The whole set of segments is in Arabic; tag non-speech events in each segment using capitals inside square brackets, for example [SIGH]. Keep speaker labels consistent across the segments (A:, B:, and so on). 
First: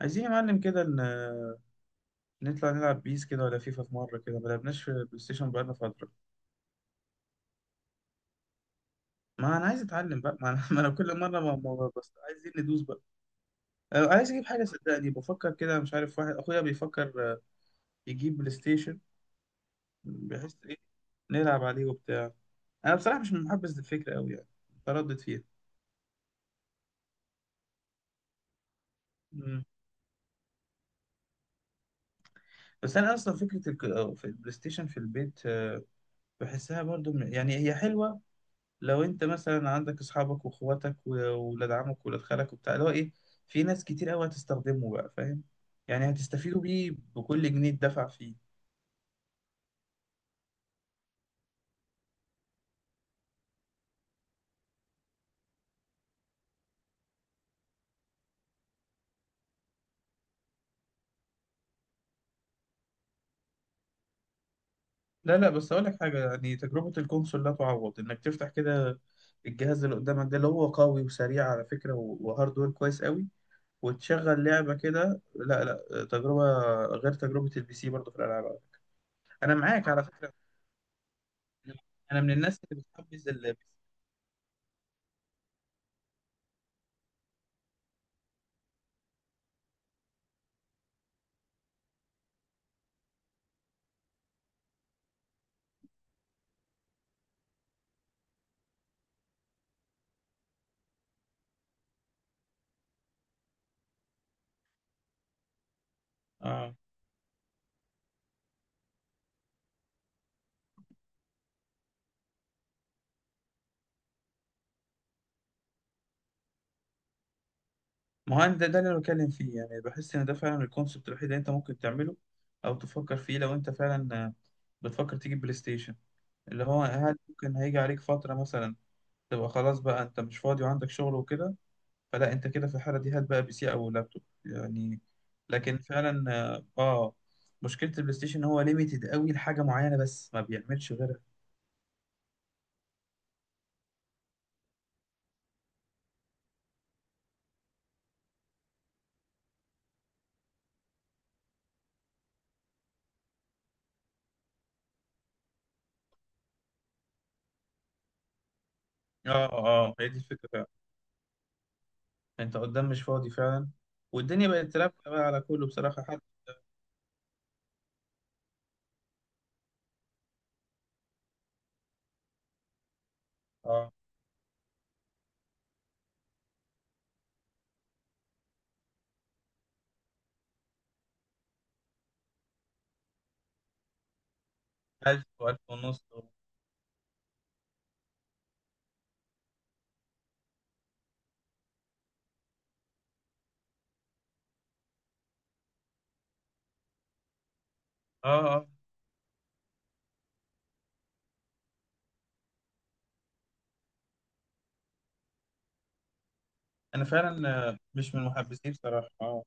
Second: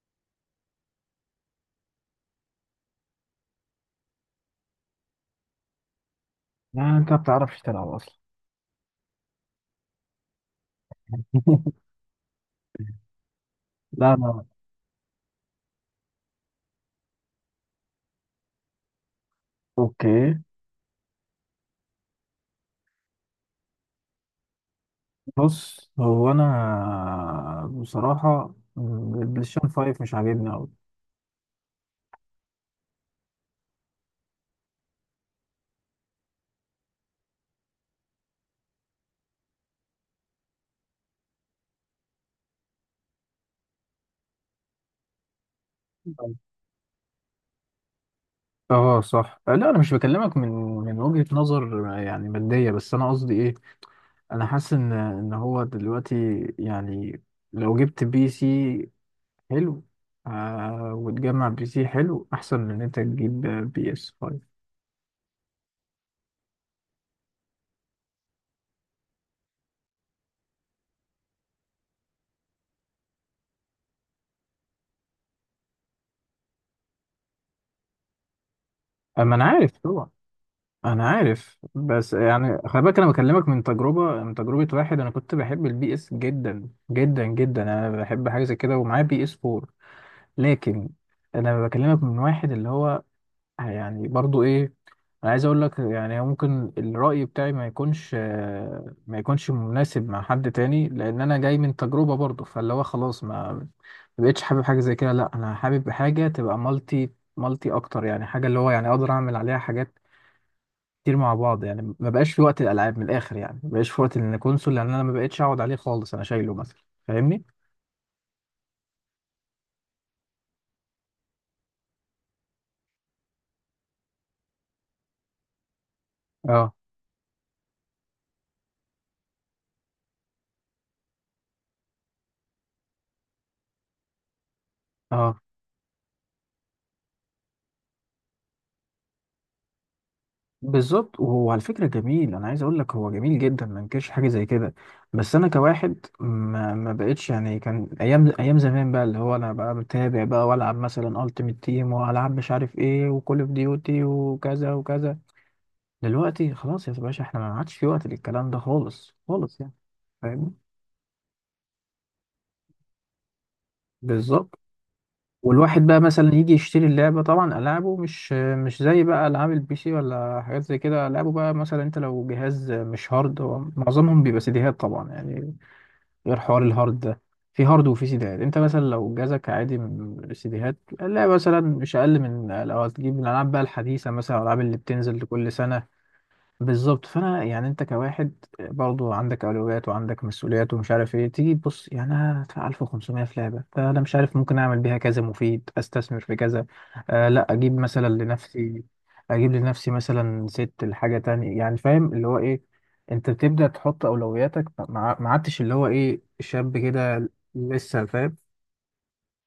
A: عايزين يا معلم كده نطلع نلعب بيس كده ولا فيفا في مرة كده ما لعبناش في البلاي ستيشن بقالنا فترة.
B: يعني انت ما بتعرفش تلعب اصلا؟
A: ما أنا عايز أتعلم بقى، ما أنا, [LAUGHS] ما أنا كل مرة
B: [LAUGHS]
A: بس عايزين ندوس بقى. أنا
B: لا،
A: عايز
B: لا.
A: أجيب حاجة، صدقني بفكر كده، مش عارف، واحد أخويا بيفكر يجيب بلاي ستيشن،
B: اوكي.
A: بحيث إيه نلعب عليه وبتاع. أنا بصراحة مش محبذ للفكرة أوي يعني، متردد فيها.
B: بص، هو انا بصراحة
A: مم.
B: البلايستيشن 5 مش عاجبني اوي.
A: بس أنا أصلا فكرة في البلاي ستيشن في البيت بحسها برضو يعني هي حلوة. لو انت مثلا عندك اصحابك واخواتك وولاد عمك وولاد خالك وبتاع، اللي هو ايه، في ناس كتير قوي هتستخدمه بقى، فاهم؟ يعني هتستفيدوا بيه بكل جنيه اتدفع فيه.
B: اه صح. لا، انا مش بكلمك من وجهة نظر يعني مادية، بس انا قصدي ايه. انا حاسس ان هو دلوقتي يعني لو جبت بي سي حلو، وتجمع بي سي حلو احسن من ان انت تجيب بي اس 5.
A: لا لا، بس اقول لك حاجه، يعني تجربه الكونسول لا تعوض. انك تفتح كده الجهاز اللي قدامك ده، اللي هو قوي وسريع على فكره، وهاردوير كويس قوي، وتشغل لعبه كده، لا لا، تجربه غير تجربه البي سي برضه في الالعاب.
B: اما انا
A: انا
B: عارف
A: معاك على
B: طبعا،
A: فكره.
B: انا عارف. بس
A: انا من
B: يعني
A: الناس
B: خلي
A: اللي
B: بالك، انا
A: بتحبذ
B: بكلمك
A: البي
B: من تجربه واحد انا كنت بحب البي اس جدا جدا جدا. انا بحب حاجه زي كده، ومعايا بي اس 4. لكن انا بكلمك من واحد اللي هو يعني برضو ايه. انا عايز اقول لك يعني ممكن الراي بتاعي ما يكونش ما يكونش مناسب مع حد تاني، لان انا جاي من تجربه برضو، فاللي هو خلاص ما بقتش حابب حاجه زي كده. لا، انا حابب حاجه تبقى
A: سي.
B: مالتي، مالتي اكتر يعني، حاجه اللي هو يعني اقدر اعمل عليها حاجات كتير مع بعض. يعني ما بقاش في وقت الالعاب، من الاخر يعني ما بقاش في وقت ان كونسول، لان انا ما بقتش اقعد عليه خالص. انا شايله مثلا، فاهمني.
A: ما هو أنا ده اللي أنا بتكلم فيه، يعني بحس إن ده فعلا الكونسبت الوحيد اللي أنت ممكن تعمله أو تفكر فيه لو أنت فعلا بتفكر تجيب بلاي ستيشن. اللي
B: اه،
A: هو هل ممكن هيجي عليك فترة مثلا تبقى خلاص بقى أنت مش فاضي وعندك شغل وكده؟ فلا أنت كده في الحالة دي هات بقى بي سي أو لابتوب يعني.
B: اه.
A: لكن فعلا مشكلة البلاي ستيشن إن هو ليميتد قوي لحاجة معينة بس، ما بيعملش غيرها.
B: بالظبط، وهو على فكره جميل، انا عايز اقول لك هو جميل جدا، ما انكرش حاجه زي كده. بس انا كواحد ما بقتش يعني. كان ايام ايام زمان بقى اللي هو انا بقى متابع بقى والعب مثلا التيمت تيم، والعب مش عارف ايه، وكول اوف ديوتي، وكذا وكذا. دلوقتي خلاص يا باشا، احنا ما عادش في وقت للكلام ده خالص خالص يعني.
A: هي دي الفكرة
B: فاهمني.
A: فعلا. أنت قدام مش فاضي فعلا، والدنيا
B: بالظبط.
A: بقت تلعب بقى على كله
B: والواحد بقى
A: بصراحة حتى.
B: مثلا يجي يشتري اللعبة، طبعا ألعابه مش زي بقى ألعاب البي سي ولا حاجات زي كده. ألعابه بقى مثلا، أنت لو جهاز مش هارد، هو
A: آه،
B: معظمهم بيبقى سيديهات طبعا يعني. غير حوار الهارد ده، في هارد وفي سيديهات. أنت مثلا لو جهازك عادي من سيديهات، اللعبة مثلا مش أقل من لو هتجيب الألعاب بقى الحديثة، مثلا الألعاب اللي بتنزل
A: ألف
B: كل
A: وألف
B: سنة.
A: ونص.
B: بالظبط. فانا يعني انت كواحد برضو عندك اولويات وعندك مسؤوليات ومش عارف ايه. تيجي تبص يعني، انا هدفع 1500 في لعبه، فانا مش عارف، ممكن اعمل بيها كذا مفيد، استثمر في كذا. لا اجيب مثلا
A: اه اه،
B: لنفسي، اجيب لنفسي مثلا ست لحاجه تانية يعني، فاهم اللي هو ايه. انت بتبدا تحط اولوياتك، ما عدتش اللي هو ايه شاب
A: انا
B: كده.
A: فعلا
B: لسه
A: مش من
B: فاهم.
A: محبسيه بصراحه. اه،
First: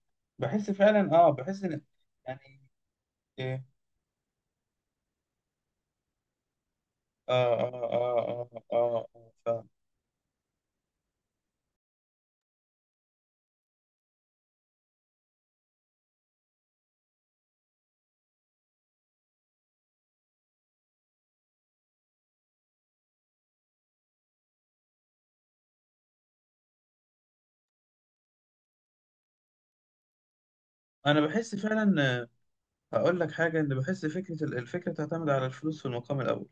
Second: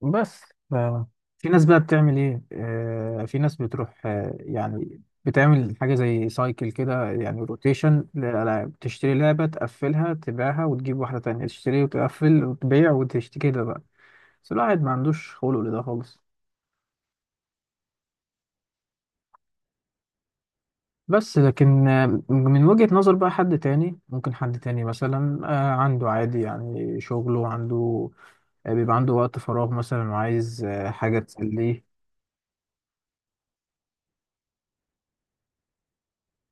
B: بس
A: بحس
B: ف-
A: فعلا، اه
B: في
A: بحس
B: ناس بقى
A: ان،
B: بتعمل ايه،
A: يعني
B: في ناس
A: إيه،
B: بتروح، يعني بتعمل حاجة زي سايكل كده،
A: اه
B: يعني
A: اه
B: روتيشن
A: اه اه
B: للألعاب.
A: اه
B: تشتري
A: اه،
B: لعبة،
A: فاهم.
B: تقفلها، تبيعها، وتجيب واحدة تانية، تشتري وتقفل وتبيع وتشتري كده بقى. بس الواحد ما عندوش خلق لده خالص. بس لكن، من وجهة نظر بقى حد تاني، ممكن حد تاني مثلا عنده عادي يعني، شغله عنده، بيبقى عنده وقت فراغ مثلا، وعايز حاجة
A: انا بحس
B: تسليه.
A: فعلا هقول لك حاجه، ان بحس فكره الفكره تعتمد على الفلوس في المقام الاول.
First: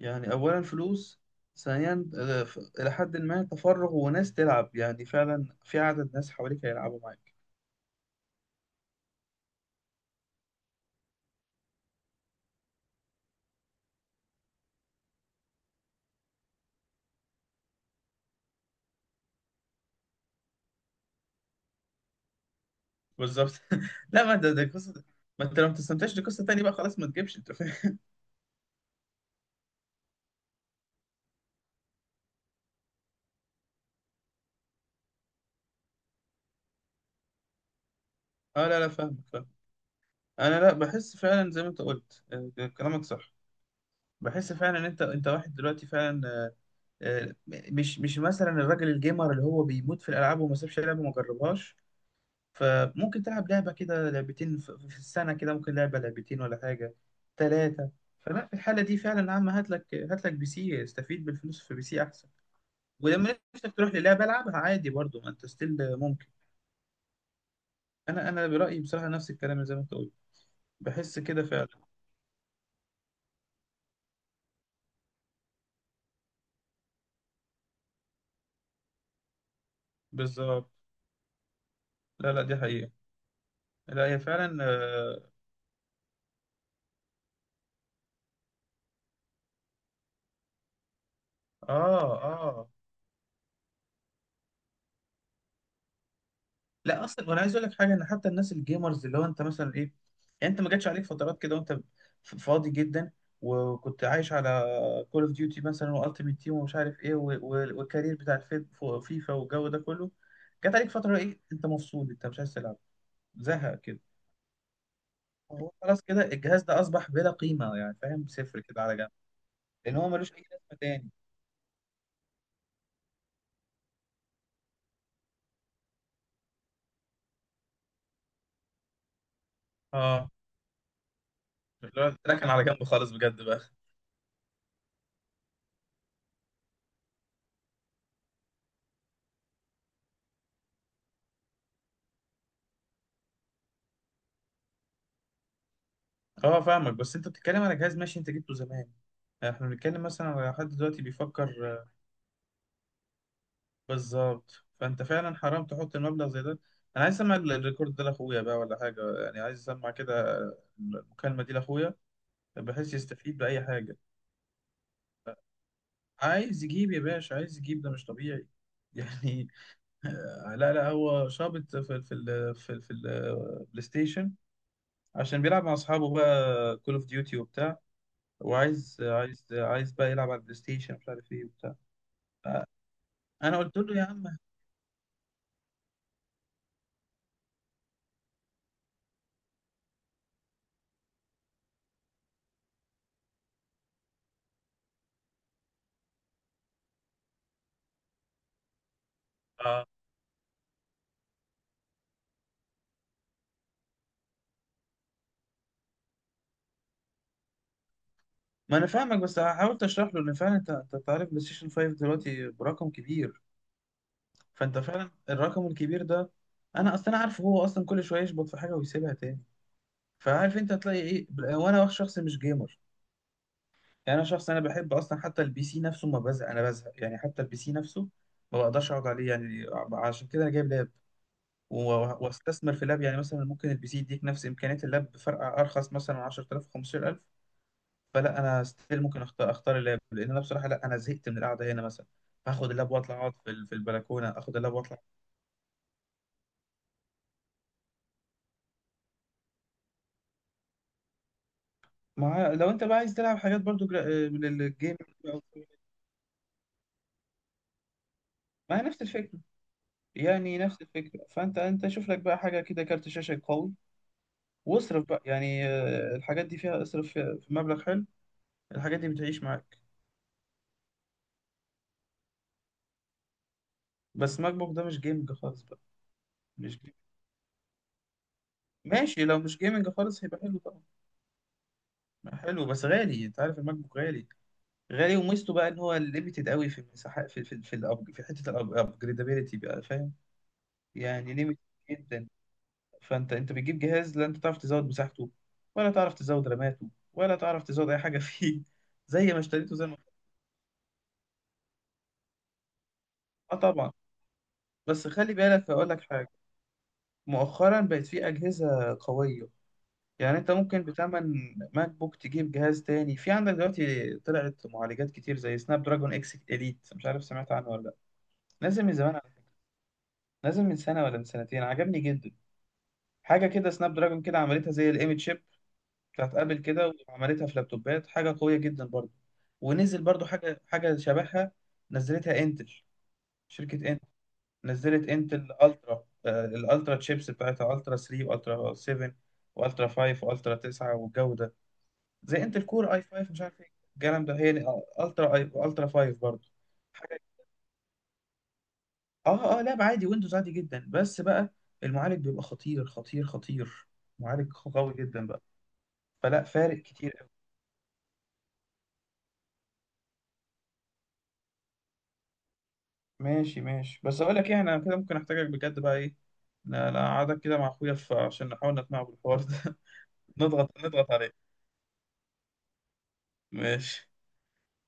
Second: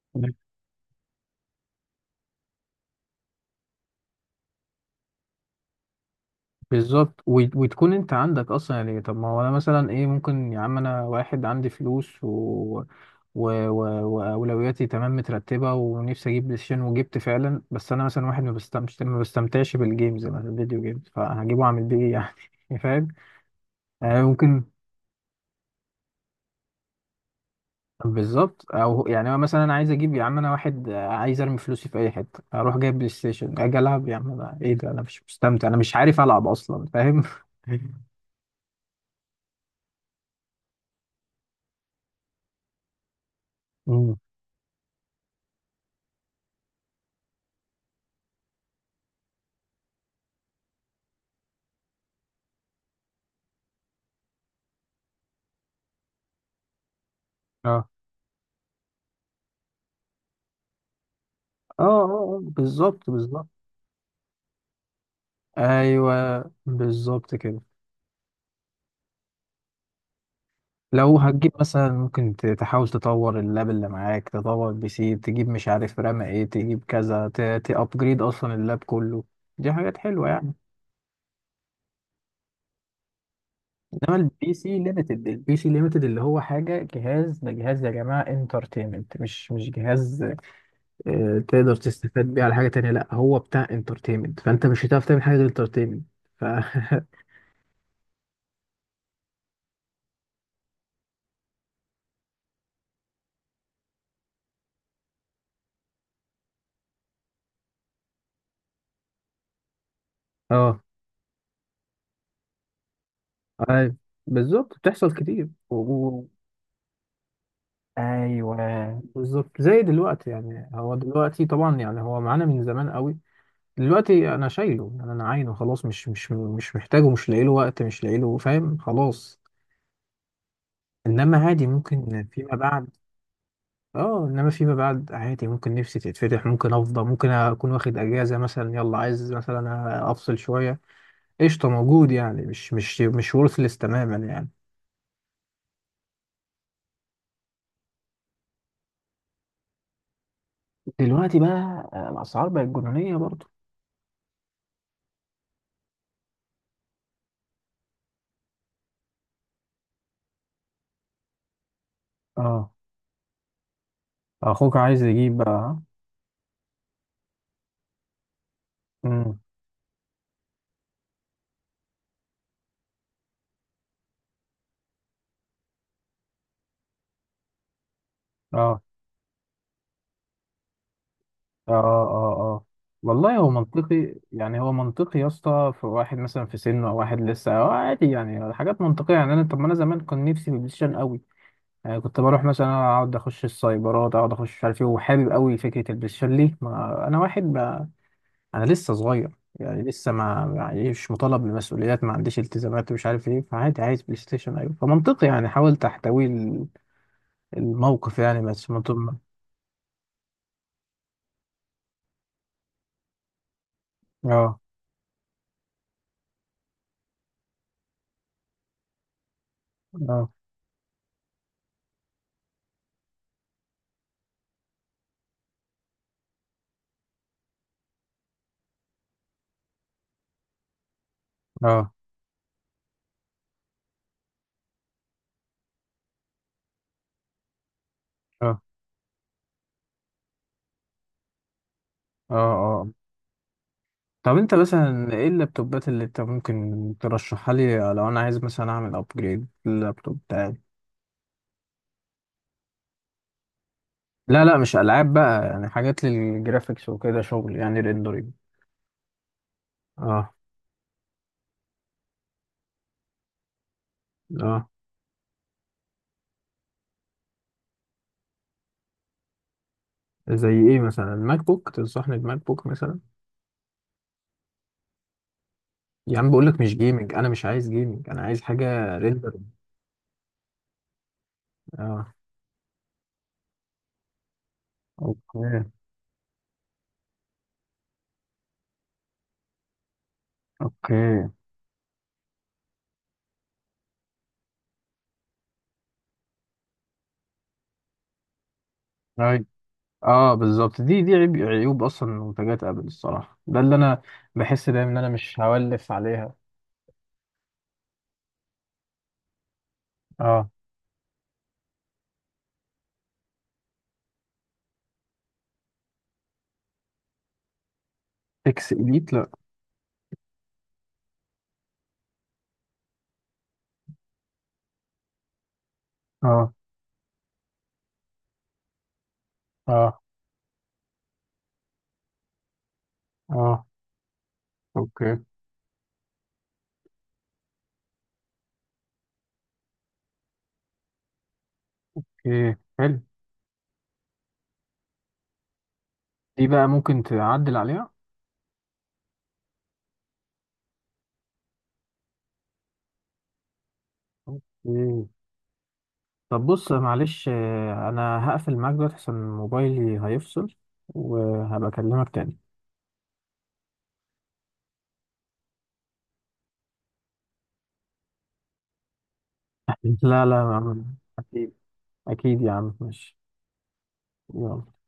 A: يعني اولا فلوس، ثانيا الى حد ما تفرغ، وناس تلعب، يعني فعلا في عدد ناس حواليك هيلعبوا
B: بالظبط،
A: معاك.
B: وتكون انت عندك اصلا يعني. طب ما هو انا مثلا ايه، ممكن يا عم انا واحد عندي فلوس و... و... واولوياتي تمام مترتبه، ونفسي اجيب بلاي ستيشن، وجبت فعلا. بس انا مثلا واحد ما بستمتعش بالجيمز، مثلا الفيديو جيمز، فهجيبه اعمل بيه ايه يعني [LAUGHS] فاهم
A: بالظبط. [LAUGHS]
B: يعني،
A: لا، ما ده
B: ممكن.
A: ده قصه. ما انت لو ما بتستمتعش دي قصه تانيه بقى، خلاص ما تجيبش، انت فاهم.
B: بالظبط، او يعني هو مثلا، انا عايز اجيب يا عم، انا واحد عايز ارمي فلوسي في اي حته، اروح جايب بلاي ستيشن، اجي العب. يا عم انا ايه ده، انا مش مستمتع، انا مش عارف العب اصلا، فاهم. [LAUGHS]
A: اه لا لا، فاهم. انا لا، بحس فعلا زي ما انت قلت كلامك صح.
B: مم.
A: بحس فعلا ان انت واحد دلوقتي فعلا آه، مش مثلا الراجل الجيمر اللي هو بيموت في الالعاب وما سابش لعبه وما جربهاش. فممكن تلعب لعبه كده، لعبتين في السنه، كده ممكن لعبه لعبتين ولا حاجه،
B: اه،
A: ثلاثه. فلا في الحاله دي فعلا يا عم هات لك، هات لك بي سي، استفيد بالفلوس في بي
B: اه،
A: سي احسن.
B: اه. بالظبط،
A: ولما
B: بالظبط.
A: نفسك تروح للعبه، العبها عادي برضو، ما انت ستيل ممكن.
B: ايوه، بالظبط كده.
A: انا انا برايي بصراحه نفس الكلام زي ما انت قلت،
B: لو
A: بحس كده
B: هتجيب
A: فعلا.
B: مثلا، ممكن تحاول تطور اللاب اللي معاك، تطور بي سي، تجيب مش عارف رام ايه، تجيب كذا، تابجريد اصلا اللاب كله. دي حاجات حلوه يعني.
A: بالظبط، لا لا، دي حقيقه. لا
B: انما
A: هي
B: البي
A: فعلا،
B: سي ليميتد
A: اه
B: البي سي ليميتد اللي هو حاجه. جهاز ده جهاز يا جماعه انترتينمنت، مش جهاز تقدر
A: اه
B: تستفاد بيه على حاجه تانية. لا، هو بتاع انترتينمنت، فانت مش هتعرف تعمل حاجه غير انترتينمنت. ف
A: لا اصلا
B: [LAUGHS]
A: وانا عايز اقول لك حاجه، ان حتى الناس الجيمرز اللي هو انت مثلا ايه، يعني انت ما جاتش عليك فترات كده وانت فاضي جدا وكنت عايش على كول اوف ديوتي مثلا والتيمت تيم ومش عارف ايه و- و- والكارير بتاع فيفا والجو ده كله. جات
B: اه.
A: عليك فتره ايه، انت مفصول، انت مش عايز تلعب، زهق
B: أي-
A: كده.
B: بالظبط، بتحصل كتير
A: هو خلاص كده الجهاز ده اصبح بلا قيمه يعني فاهم،
B: ايوه،
A: صفر كده على جنب.
B: بالظبط زي
A: لان هو
B: دلوقتي
A: ملوش اي
B: يعني.
A: لازمه
B: هو
A: تاني.
B: دلوقتي طبعا يعني هو معانا من زمان قوي. دلوقتي انا شايله يعني، انا عاينه خلاص، مش محتاجه، مش لاقي له وقت، مش لاقي له فاهم خلاص.
A: اه،
B: انما عادي
A: لا،
B: ممكن
A: ده كان
B: فيما
A: على جنب
B: بعد.
A: خالص بجد بقى.
B: اه. انما فيما بعد عادي، ممكن نفسي تتفتح، ممكن افضى، ممكن اكون واخد اجازه مثلا، يلا عايز مثلا افصل شويه، قشطه موجود يعني، مش worthless تماما يعني.
A: اه فاهمك، بس انت بتتكلم على جهاز ماشي، انت جبته زمان، يعني احنا بنتكلم مثلا على حد دلوقتي
B: دلوقتي
A: بيفكر
B: بقى، الاسعار بقت جنونيه برضه.
A: بالظبط، فانت فعلا حرام تحط المبلغ زي ده. انا عايز اسمع الريكورد ده لاخويا بقى ولا حاجه، يعني عايز اسمع كده المكالمه دي لاخويا،
B: اه.
A: بحيث يستفيد باي حاجه.
B: اخوك عايز يجيب بقى.
A: عايز يجيب يا باشا عايز يجيب، ده مش طبيعي [LAUGHS]
B: امم.
A: يعني. لا لا، هو شابط في في البلاي ستيشن عشان بيلعب مع اصحابه بقى كول اوف ديوتي وبتاع،
B: اه،
A: وعايز عايز عايز بقى يلعب على البلاي ستيشن مش عارف ايه
B: اه،
A: وبتاع.
B: اه، اه. آه. والله هو
A: انا قلت له يا
B: منطقي
A: عم.
B: يعني، هو منطقي يا اسطى. في واحد مثلا في سنه، او واحد لسه عادي يعني، حاجات منطقيه يعني. انا طب ما انا زمان كان نفسي في البلاي ستيشن قوي يعني، كنت بروح مثلا اقعد اخش السايبرات، اقعد اخش مش عارف ايه، وحابب قوي فكره البلاي ستيشن. ليه؟ ما انا واحد ما، انا لسه صغير يعني،
A: اه،
B: لسه ما يعني مش مطالب بمسؤوليات، ما عنديش التزامات، ومش عارف ايه، فعادي عايز بلاي ستيشن، ايوه. فمنطقي يعني، حاولت احتوي الموقف يعني، بس
A: ما
B: ما.
A: انا فاهمك، بس حاولت اشرح له ان فعلا انت، انت تعرف بلاي ستيشن 5 دلوقتي برقم كبير،
B: اه،
A: فانت فعلا الرقم الكبير ده، انا اصلا عارف هو اصلا كل شويه يشبط في حاجه ويسيبها تاني،
B: اه،
A: فعارف انت هتلاقي ايه وانا شخص مش جيمر. يعني انا شخص انا بحب اصلا حتى البي سي نفسه ما بزهق، انا بزهق يعني حتى البي سي نفسه ما بقدرش اقعد عليه يعني. عشان كده انا جايب لاب
B: اه،
A: واستثمر في لاب، يعني مثلا ممكن البي سي يديك نفس امكانيات اللاب بفرق ارخص مثلا 10,000 15,000. فلا
B: اه،
A: انا ستيل ممكن اختار اللاب، لان انا بصراحه لا انا زهقت من القعده هنا مثلا.
B: اه،
A: فاخد
B: اه.
A: اللاب واطلع اقعد في في البلكونه،
B: طب انت
A: اخد اللاب واطلع.
B: مثلا ايه اللابتوبات اللي انت ممكن ترشحها لي، لو انا عايز مثلا اعمل ابجريد لللابتوب بتاعي؟
A: مع لو انت بقى عايز تلعب حاجات برضو جرا... آه،
B: لا،
A: من
B: لا، مش
A: الجيم،
B: العاب بقى يعني، حاجات للجرافيكس وكده، شغل يعني ريندرينج.
A: ما هي نفس الفكره،
B: اه،
A: يعني نفس الفكره. فانت انت شوف لك بقى حاجه كده، كارت شاشه قوي،
B: اه.
A: واصرف بقى يعني الحاجات دي فيها اصرف فيها في مبلغ حلو، الحاجات دي بتعيش معاك.
B: زي ايه مثلا، الماك بوك؟ تنصحني بماك بوك مثلا؟
A: بس ماك بوك ده مش جيمنج خالص بقى.
B: يا عم بقول لك مش
A: مش جيمنج.
B: جيمنج، انا مش عايز جيمنج، انا عايز حاجه
A: ماشي، لو
B: ريندرينج.
A: مش جيمنج خالص هيبقى حلو طبعا.
B: اه.
A: حلو بس غالي، انت عارف الماك بوك غالي، غالي، وميزته بقى
B: اوكي،
A: ان هو ليميتد قوي في المساحه في في حته الابجريدابيلتي بقى، فاهم؟
B: اوكي.
A: يعني ليميتد جدا. فانت انت بتجيب جهاز لا انت تعرف تزود مساحته، ولا تعرف تزود راماته، ولا تعرف تزود اي حاجه فيه [LAUGHS] زي ما
B: طيب.
A: اشتريته زي ما.
B: اه، بالظبط. دي عيوب اصلا منتجات ابل الصراحه،
A: اه
B: ده اللي
A: طبعا.
B: انا بحس دايما ان
A: بس
B: انا
A: خلي
B: مش
A: بالك اقول
B: هولف
A: لك حاجه،
B: عليها.
A: مؤخرا بقت في اجهزه قويه، يعني
B: اه.
A: انت ممكن بتمن ماك بوك تجيب جهاز تاني. في عندك دلوقتي طلعت معالجات كتير زي سناب دراجون اكس اليت، مش عارف سمعت عنه ولا لا.
B: اكس
A: نازل من
B: اليت؟
A: زمان،
B: لا.
A: نازل من سنة ولا من سنتين، عجبني جدا. حاجة كده سناب دراجون كده عملتها زي الايمج شيب بتاعت
B: اه،
A: ابل كده، وعملتها في لابتوبات، حاجة قوية جدا برضه.
B: اه،
A: ونزل برضه حاجة شبهها، نزلتها انتل،
B: اه.
A: شركة انتل. نزلت
B: اوكي،
A: انتل الترا الالترا تشيبس بتاعتها، الترا 3 والترا 7 والترا 5 والترا 9 والجو ده، زي
B: اوكي،
A: انتل كور
B: حلو.
A: اي 5 مش عارف ايه الكلام ده. هي الترا اي الترا 5
B: دي
A: برضه.
B: بقى ممكن تعدل عليها.
A: اه اه، لعبة عادي، ويندوز عادي جدا، بس بقى المعالج بيبقى خطير خطير خطير، معالج قوي
B: اوكي.
A: جدا بقى. فلا،
B: طب بص،
A: فارق كتير
B: معلش،
A: قوي.
B: انا هقفل معاك دلوقتي عشان موبايلي هيفصل، وهبقى اكلمك تاني.
A: ماشي ماشي. بس اقول لك ايه، انا كده ممكن احتاجك بجد بقى ايه، لا لا، اقعدك كده مع اخويا عشان نحاول نقنعه بالحوار ده.
B: [LAUGHS] لا، لا
A: [LAUGHS]
B: يا
A: نضغط
B: عم،
A: نضغط عليه.
B: اكيد. اكيد يا عم، ماشي.
A: ماشي.
B: يلا.